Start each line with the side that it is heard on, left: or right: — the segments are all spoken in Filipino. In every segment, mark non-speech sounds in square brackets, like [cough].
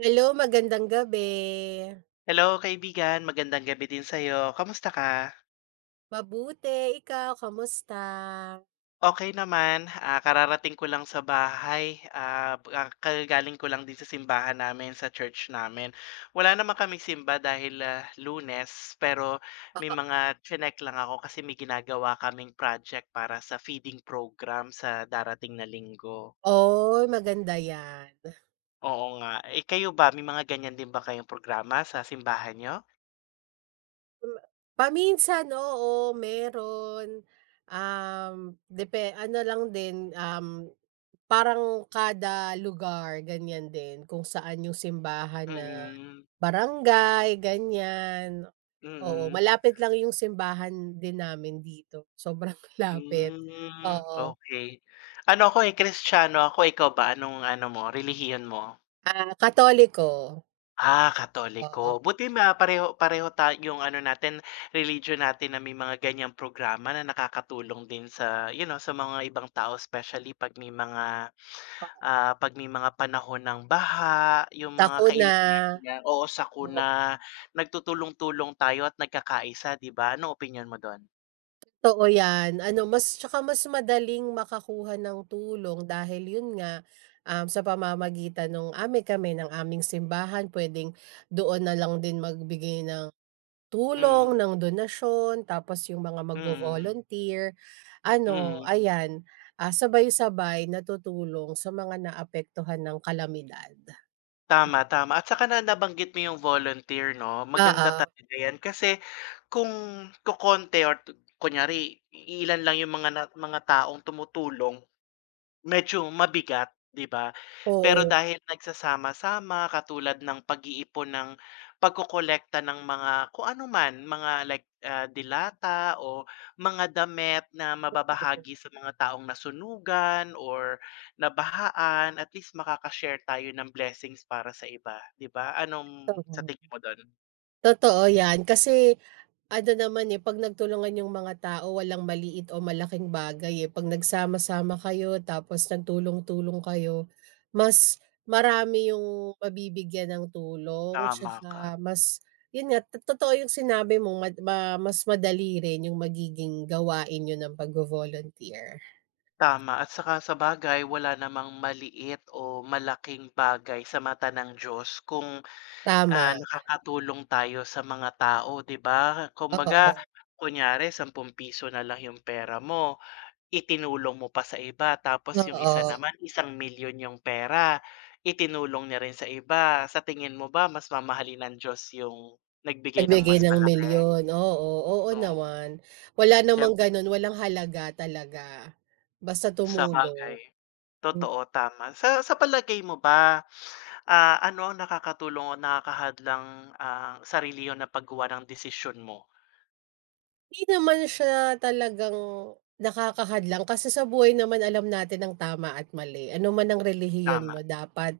right: Hello, magandang gabi.
left: Hello kaibigan, magandang gabi din sa'yo. Kamusta ka?
right: Mabuti, ikaw kamusta?
left: Okay naman, kararating ko lang sa bahay, kagagaling ko lang din sa simbahan namin, sa church namin. Wala naman kaming simba dahil, Lunes, pero may mga tsinek lang ako kasi may ginagawa kaming project para sa feeding program sa darating na linggo.
right: Oy, maganda 'yan.
left: Oo nga. Eh, kayo ba, may mga ganyan din ba kayong programa sa simbahan niyo?
right: Hmm, paminsan, oo, meron. Um, depe ano lang din, um, parang kada lugar ganiyan din kung saan yung simbahan na
left: Mm,
right: barangay, ganiyan. Oo,
left: mm.
right: malapit lang yung simbahan din namin dito, sobrang [laughs] lapit.
left: Hmm.
right: Oo,
left: Okay. Ano ako, eh, Kristiyano ako, ikaw ba anong ano mo, relihiyon mo?
right: ah, Katoliko,
left: Ah, Katoliko.
right: oo.
left: Buti pareho pareho ta yung ano natin, religion natin na may mga ganyang programa na nakakatulong din sa, sa mga ibang tao, especially 'pag may mga, panahon ng baha, yung mga
right: Ako na,
left: kailangan nila, oo,
right: oo,
left: sakuna, nagtutulong-tulong tayo at nagkakaisa, 'di ba? Anong opinyon mo do'n?
right: totoo 'yan. Ano mas tsaka mas madaling makakuha ng tulong dahil yun nga, sa pamamagitan ng amin kami ng aming simbahan puwedeng doon na lang din magbigay ng
left: Mm,
right: tulong, ng donasyon, tapos yung mga
left: mm,
right: magvo-volunteer, ano,
left: mm.
right: ayan, ah, sabay-sabay natutulong sa mga naapektuhan ng kalamidad.
left: Tama, tama at saka na nabanggit mo yung volunteer 'no,
right: Ah,
left: maganda
right: ah,
left: talaga yan kasi kung kokonti or kunyari ilan lang yung mga na mga taong tumutulong. Medyo mabigat, 'di ba? Pero
right: oo,
left: dahil nagsasama-sama katulad ng pag-iipon ng pagkokolekta ng mga kung ano man, mga like, delata o mga damit na
right: oo, totoo,
left: mababahagi sa mga taong nasunugan or nabahaan, at least makakashare tayo ng blessings para sa iba, 'di ba? Anong sa
right: totoo.
left: tingin mo do'n?
right: Totoo 'yan kasi ano naman, eh, 'pag nagtulungan yung mga tao walang maliit o malaking bagay, eh. 'Pag nagsama-sama kayo tapos nagtulong-tulong kayo, mas marami yung mabibigyan ng tulong
left: Tama
right: tsaka
left: ka,
right: mas yun nga, totoo yung sinabi mo mad ma mas madali rin yung magiging gawain yun ng pagvo-volunteer.
left: tama. At saka sa bagay wala namang maliit o malaking bagay sa mata ng Diyos kung,
right: Tama,
left: nakakatulong tayo sa mga tao, 'di ba? Kumbaga,
right: oo,
left: kunyari ₱10 na lang yung pera mo, itinulong mo pa sa iba, tapos yung isa
right: oo.
left: naman, 1,000,000 yung pera, itinulong niya rin sa iba. Sa tingin mo ba mas mamahalin ng Diyos yung nagbigay ng
right: Nagbigay
left: mas
right: ng
left: malaki?
right: milyon, oo, oo
left: Oo,
right: naman. Wala
left: Syem-
right: namang ganun, walang halaga talaga, basta
left: sa
right: tumulong.
left: bagay. Totoo, tama. Sa palagay mo ba, ah, ano ang nakakatulong o nakakahadlang, sa relihiyon na paggawa ng desisyon mo?
right: Hindi naman siya talagang nakakahadlang kasi sa buhay naman alam natin ang tama at mali. Ano man ang relihiyon
left: Tama,
right: mo dapat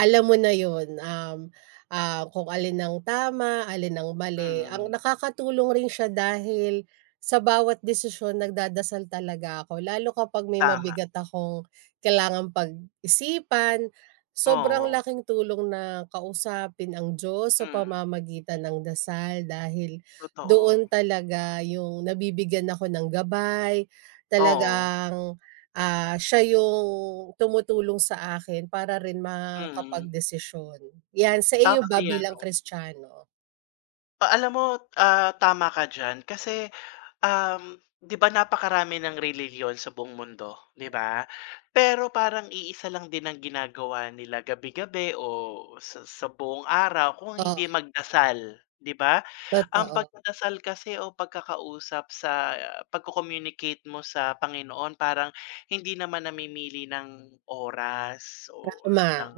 right: alam mo na yun, ah, kung alin ang tama, alin ang mali. Ang
left: mm.
right: nakakatulong rin siya dahil sa bawat desisyon nagdadasal talaga ako lalo kapag may
left: Tama,
right: mabigat akong kailangan pag-isipan. Sobrang
left: oo,
right: laking tulong na kausapin ang Diyos sa
left: mm,
right: pamamagitan ng dasal dahil
left: totoo,
right: doon talaga yung nabibigyan ako ng gabay,
left: oo,
right: talagang ah, siya yung tumutulong sa akin para rin
left: mm,
right: makapagdesisyon. 'Yan, sa iyo
left: tama yan
right: bilang
left: 'no.
right: Kristiyano?
left: Alam mo, tama ka diyan kasi, um, 'di ba napakarami ng relihiyon sa buong mundo, 'di ba? Pero parang iisa lang din ang ginagawa nila gabi-gabi o sa buong araw kung hindi
right: Oo,
left: magdasal, 'di ba? Ang
right: totoo,
left: pagdadasal kasi o pagkakausap sa pagko-communicate mo sa Panginoon parang hindi naman namimili ng oras o
right: tama,
left: ng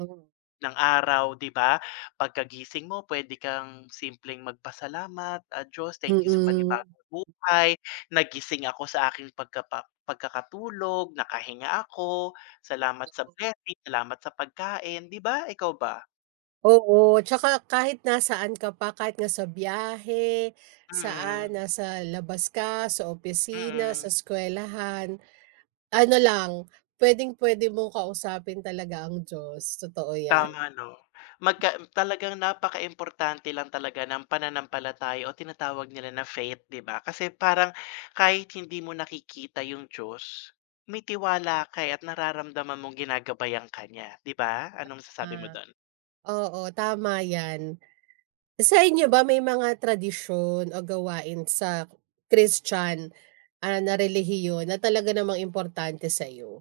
left: araw, 'di ba? Pagkagising mo puwede kang simpleng magpasalamat, "Ah, Diyos, thank you sa
right: mm.
left: panibagong buhay, nagising ako sa aking pagkakatulog, nakahinga ako, salamat sa blessing, salamat sa pagkain." 'Di ba? Ikaw ba?
right: Oo, 'tsaka kahit nasaan ka pa, kahit nga sa biyahe,
left: Mm,
right: saan, nasa labas ka, sa opisina,
left: mm.
right: sa eskuwelahan, ano lang, puwedeng-puwede mong kausapin talaga ang Diyos, totoo 'yan.
left: Tama 'no. Talagang napakaimportante lang talaga ng pananampalataya o tinatawag nila na faith, 'di ba? Kasi parang kahit hindi mo nakikita yung Diyos, may tiwala ka, eh, at nararamdaman mong ginagabayan ka niya, 'di ba? Anong masasabi mo
right: Ah,
left: do'n?
right: oo, tama 'yan. Sa inyo ba may mga tradisyon o gawain sa Christian, ah, na relihiyon na talaga namang importante sa'yo?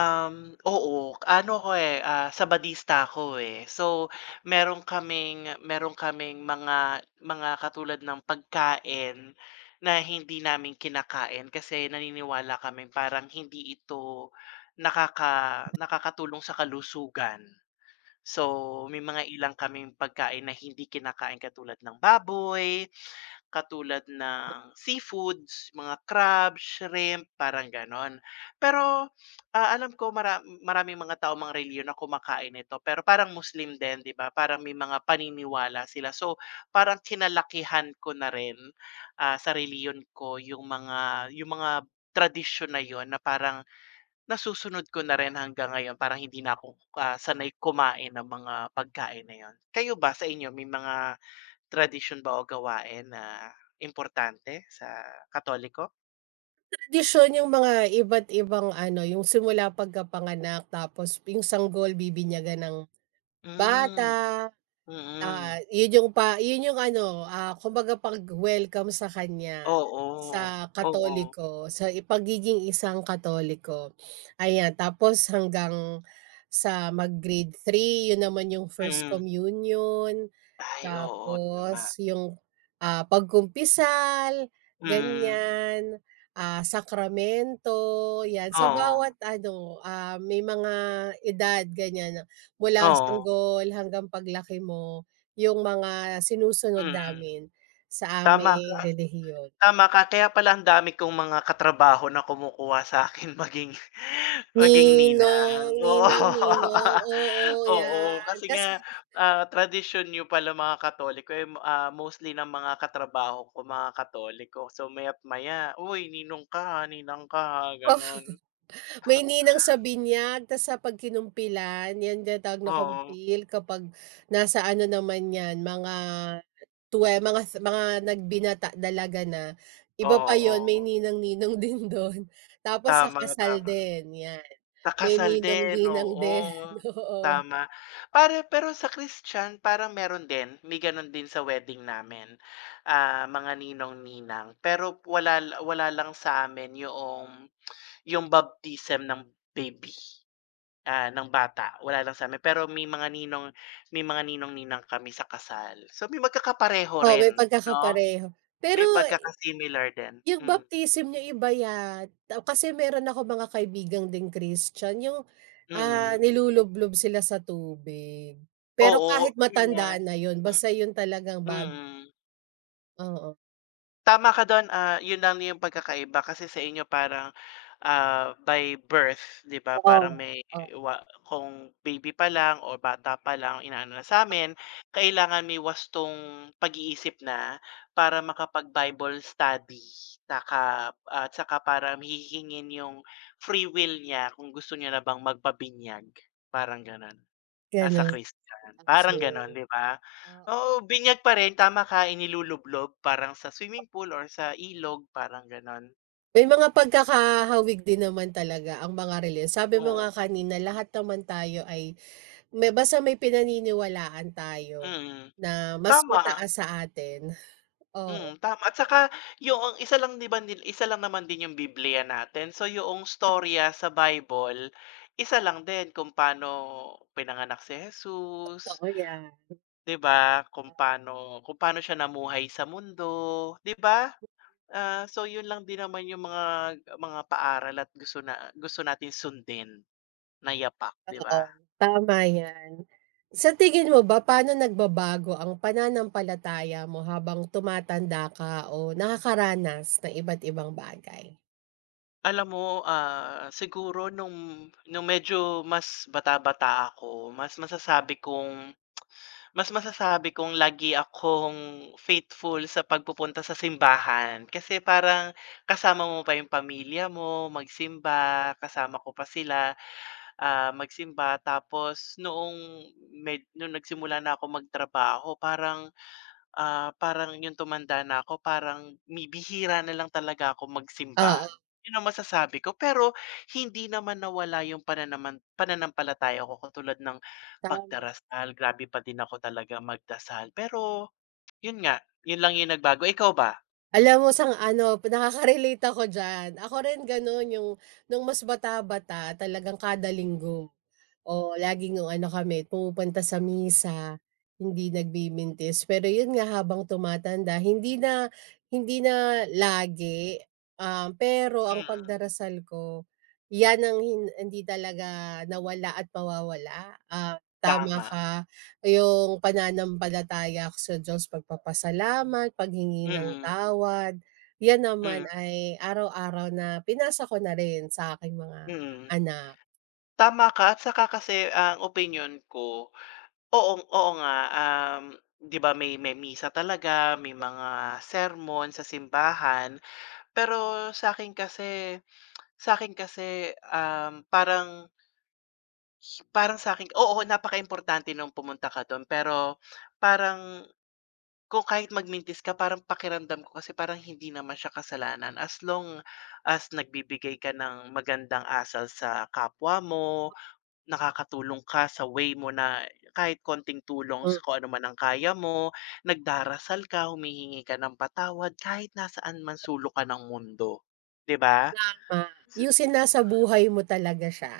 left: Oo, ano ako, eh, Sabadista ako, eh. So, meron kaming mga katulad ng pagkain na hindi namin kinakain kasi naniniwala kami parang hindi ito nakakatulong sa kalusugan. So, may mga ilang kaming pagkain na hindi kinakain katulad ng baboy, katulad ng seafoods, mga crab, shrimp, parang gano'n. Pero, alam ko maraming mga tao, mga relihiyon na kumakain nito, pero parang Muslim din, 'di ba? Parang may mga paniniwala sila. So, parang kinalakihan ko na rin, sa reliyon ko yung mga tradisyon na yun na parang nasusunod ko na rin hanggang ngayon. Parang hindi na ako, sanay kumain ng mga pagkain na yun. Kayo ba, sa inyo may mga tradisyon ba o gawain na importante sa Katoliko?
right: Tradisyon yung mga iba't ibang ano, yung simula pagkapanganak tapos yung sanggol bibinyagan ng
left: Hmm,
right: bata,
left: mm.
right: ah, 'yun yung ano, ah, kumbaga pag-welcome sa kanya,
left: Oo,
right: sa
left: oo,
right: Katoliko, sa i pagiging isang Katoliko. Ayan, tapos hanggang sa mag-grade 3, 'yun naman yung first
left: mm.
right: communion,
left: Ay oo, tama.
right: tapos yung, ah, pagkumpisal,
left: Mm,
right: ganyan, ah, sakramento, 'yan. Sa bawat
left: oo,
right: ano, ah, may mga edad ganyan, mula
left: oo,
right: sanggol hanggang paglaki mo. Yung mga sinusunod
left: mm.
right: namin sa
left: Tama ka.
right: aming relihiyon.
left: Tama ka, kaya pala ang dami kong mga katrabaho na kumukuha sa'kin [laughs] maging maging
right: Ninong,
left: ninang, [laughs] oo.
right: ninang-ninong, oo,
left: Oo,
right: 'yan.
left: kasi
right: Kasi
left: nga, tradisyon niyo pala mga Katoliko, eh, mostly ng mga katrabaho ko mga Katoliko. So, maya't maya, "Uy, ninong ka ha, ninang ka ha."
right: [laughs] oh,
left: Gano'n.
right: may ninang sa binyag tas sa pagkinumpilan 'yan tinatawag na
left: Oo,
right: kumpil kapag nasa ano naman 'yan mga mga sa mga nagbinata dalaga na, iba pa 'yun may
left: oo,
right: ninang-ninong [laughs] din dun. Tapos sa
left: tama,
right: kasal
left: tama.
right: din 'yan,
left: Sa
right: may
left: kasal din,
right: ninong-ninang din,
left: oo,
right: [laughs] oo.
left: tama. Para pero sa Christian parang meron din, may gano'n din sa wedding namin, mga ninong-ninang. Pero wala wala lang sa yoong yung baptism ng baby, ng bata, wala lang sa sa'min. Pero may mga ninong-ninang kami sa kasal. So, may magkakapareho
right: Oo,
left: rin,
right: may
left: 'no?
right: pagkakapareho. Pero
left: May pagkaka-similar din.
right: yung
left: Hmm,
right: baptism niyo iba yan, kasi meron ako mga kaibigan ding Christian, yung, ah,
left: mm.
right: nilulublob sila sa tubig. Pero
left: Oo,
right: kahit
left: ayun nga.
right: matanda na yun, basta yun talagang bago
left: Mm.
right: oo,
left: Tama ka do'n, 'yun lang yung pagkakaiba kasi sa inyo parang, by birth, 'di ba,
right: oo,
left: parang may
right: oo,
left: wa kung baby pa lang o bata pa lang, inaano na sa'min, kailangan may wastong pag-iisip na para makapag-Bible study saka at saka para hihingin yung free will niya kung gusto niya na bang magpabinyag, parang gano'n. Nasa
right: gano'n,
left: Christian parang gano'n,
right: okey.
left: 'di ba?
right: Oo,
left: Oo, binyag pa rin, tama ka, inilulublog parang sa swimming pool or sa ilog, parang gano'n.
right: may mga pagkakahawig din naman talaga ang mga relihiyon. Sabi mo nga
left: Oo,
right: kanina lahat naman tayo ay basta may pinaniniwalaan tayo
left: mm.
right: na mas
left: Tama,
right: mataas sa atin, [laughs] oo.
left: mm, tama at saka yung isa lang, 'di ba, isa lang naman din yung Biblia natin, so yung storya sa Bible, isa lang din kung paano pinanganak si Jesus,
right: Totoo yan,
left: 'di ba? Kung paano siya namuhay sa mundo, 'di ba? Ah, so yun lang din naman yung mga paaral at gusto na gusto natin sundin na yapak, 'di ba?
right: oo, tama yan. Sa tingin mo ba paano nagbabago ang pananampalataya mo habang tumatanda ka o nakakaranas ng iba't ibang bagay?
left: Alam mo, siguro nung medyo mas bata-bata ako, mas masasabi kong lagi akong faithful sa pagpupunta sa simbahan. Kasi parang kasama mo pa yung pamilya mo magsimba, kasama ko pa sila, magsimba. Tapos noong noong nagsimula na ako magtrabaho parang, parang yung tumanda na ako parang bihira na lang talaga ako magsimba,
right: Oo,
left: yun ang masasabi ko. Pero hindi naman nawala yung pananampalataya ko katulad ng
right: tama.
left: pagdarasal, grabe pa din ako talaga magdasal. Pero yun nga, yun lang yung nagbago. Ikaw ba?
right: Alam mo sang ano, nakaka-relate ako diyan. Ako rin gano'n yung nung mas bata-bata talagang kada linggo oo, laging ano kami pumupunta sa misa, hindi nagbibintis. Pero yun nga habang tumatanda hindi na lagi, pero ang
left: Mm,
right: pagdarasal ko yan ang hindi talaga nawala at mawawala. Ah, tama
left: tama.
right: ka, yung pananampalataya ko sa Diyos, pagpapasalamat, paghingi ng
left: Mm,
right: tawad, yan
left: mm,
right: naman ay araw-araw na pinasa ko na rin sa aking mga
left: mm.
right: anak.
left: Tama ka at saka kasi ang opinion ko, oo, oo nga, 'di ba may misa talaga, may mga sermon sa simbahan. Pero sa sa akin kasi, parang, parang sa akin, oo, napakaimportante nung pumunta ka dun, pero parang kung kahit magmintis ka parang pakiramdam ko kasi parang hindi naman siya kasalanan as long as nagbibigay ka ng magandang asal sa kapwa mo, nakakatulong ka sa way mo na kahit konting tulong sa kung ano man ang kaya mo, nagdarasal ka, humihingi ka ng patawad kahit nasaan man sulok ka ng mundo, 'di ba?
right: Tama,
left: Si
right: yung
left: mm,
right: sinasabuhay mo talaga siya,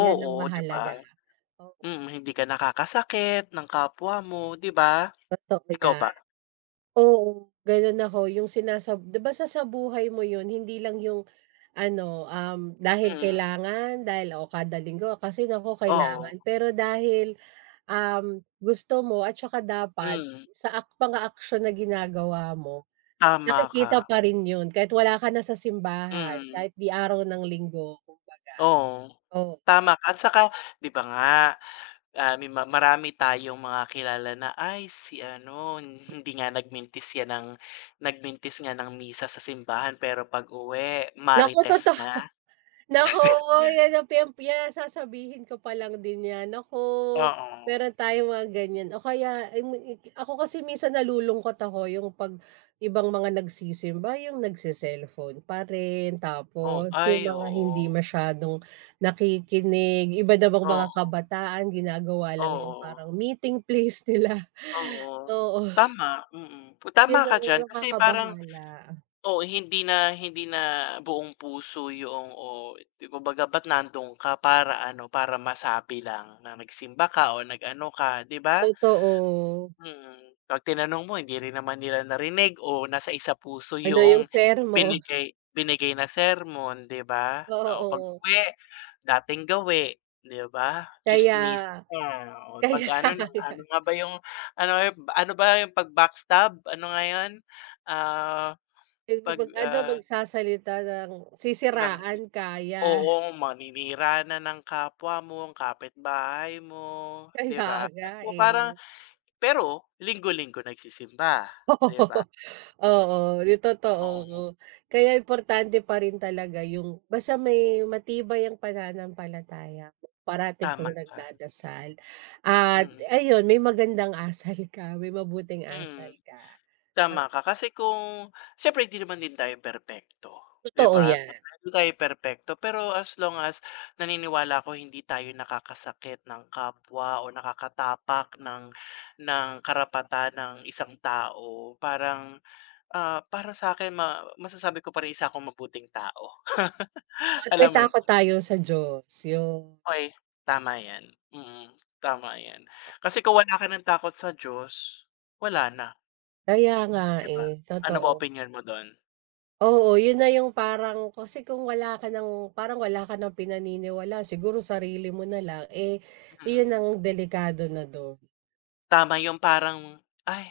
right: 'yan
left: oo,
right: ang
left: 'di ba?
right: mahalaga. Oo,
left: Mm, hindi ka nakakasakit ng kapwa mo, 'di ba?
right: totoo
left: Ikaw
right: 'yan.
left: ba?
right: Oo, gano'n ako yung 'di ba sasabuhay mo 'yun hindi lang yung ano, dahil
left: Mm,
right: kailangan, dahil o kada linggo ah, kasi naku
left: oo,
right: kailangan, pero dahil, gusto mo at saka dapat
left: hmm,
right: sa ak mga aksiyon na ginagawa mo,
left: tama ka,
right: nakikita pa rin 'yun kahit wala ka na sa simbahan,
left: hmm.
right: kahit 'di araw ng linggo kumbaga.
left: Oo,
right: Oo,
left: tama ka at saka 'di ba nga, may ma marami tayong mga kilala na, "Ay si ano, hindi nga nagmintis yan ng nagmintis nga ng misa sa simbahan pero pag-uwi
right: naku
left: marites
right: toto
left: na."
right: naku, yan ang pem yan sasabihin ko pa lang din yan. Naku,
left: Oo,
right: meron tayong mga ganyan o kaya ay mi ako kasi minsan nalulungkot ako yung 'pag ibang mga nagsisimba yung nagse-cellphone pa rin,
left: oh,
right: tapos
left: ay
right: yung mga hindi
left: oo,
right: masyadong nakikinig, iba namang mga
left: oo,
right: kabataan ginagawa lang yung
left: oo,
right: parang meeting place nila. [laughs]
left: oo.
right: Oo,
left: Tama, mm. Tama
right: yun
left: ka
right: ang
left: diyan kasi parang,
right: nakakabahala.
left: oo, hindi na buong puso yung o di kumbaga ba't nandun ka para ano, para masabi lang na nagsimba ka o nag-ano ka, 'di ba?
right: Totoo,
left: Mm, 'pag tinanong mo hindi rin naman nila narinig o nasa isa-puso
right: ano yung
left: yung
right: sermo
left: binigay binigay na sermon, 'di ba?
right: [laughs]
left: O
right: oo.
left: pag-uwi, dating gawi, 'di ba?
right: Kaya
left: Tsismis ka, o 'pag
right: kaya
left: ano na
right: [laughs] nga,
left: ano nga ba yung ano ano ba yung 'pag backstab, ano nga yun? Ah,
right: yung
left: 'pag,
right: mag ano,
left: ah
right: magsasalita ng
left: ng
right: sisiraan kaya,
left: Oo, maninira na ng kapwa mo, ang kapitbahay mo,
right: [laughs]
left: 'di
right: kaya
left: ba?
right: nga,
left: So, parang
right: eh.
left: pero linggo-linggo nagsisimba, 'di ba?
right: [laughs] Oo, oo, yung
left: Oo,
right: totoo. Kaya importante pa rin talaga yung basta may matibay ang pananampalataya mo, parati
left: tama
right: kang
left: ka,
right: nagdadasal at
left: mm,
right: ayun, may magandang asal ka, may mabuting asal
left: mm,
right: ka. Oo,
left: tama ka. Kasi kung siyempre hindi naman din tayo perpekto, 'di
right: totoo
left: ba?
right: yan
left: Hindi tayo perpekto, pero as long as naniniwala ako hindi tayo nakakasakit ng kapwa o nakakatapak ng karapatan ng isang tao, parang, para sa'kin masasabi ko pa rin isa akong mabuting tao. [laughs]
right: at
left: Alam
right: may
left: mo yun?
right: takot tayo sa Diyos, yun.
left: Okey, tama yan. Mm, tama yan. Kasi kung wala ka ng takot sa Diyos, wala na,
right: Kaya nga,
left: 'di ba?
right: eh,
left: Ano
right: totoo.
left: ba opinyon mo dun?
right: Oo, yun na yung parang kasi kung wala ka ng parang wala ka ng pinaniniwalaan siguro sarili mo na lang, eh, yun
left: Mm,
right: ang delikado na do
left: tama yung parang, "Ay,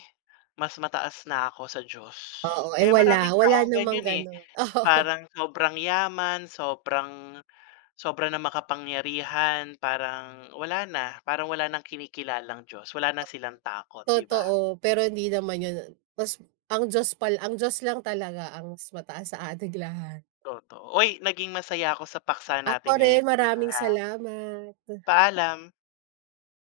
left: mas mataas na ako sa Diyos."
right: oo, eh,
left: Kaya
right: wala,
left: maraming
right: wala
left: taong
right: namang
left: ganyan, eh,
right: gano'n. [laughs] Oo,
left: parang sobrang yaman, sobra ng makapangyarihan, parang wala na, parang wala ng kinikilalang Diyos, wala na silang takot, 'di ba?
right: totoo, pero hindi naman yun mas ang Diyos pal ang Diyos lang talaga ang mas mataas sa ating lahat.
left: Totoo. Uy, naging masaya ako sa paksa
right: Ako
left: natin
right: rin,
left: ngayong,
right: maraming salamat.
left: paalam.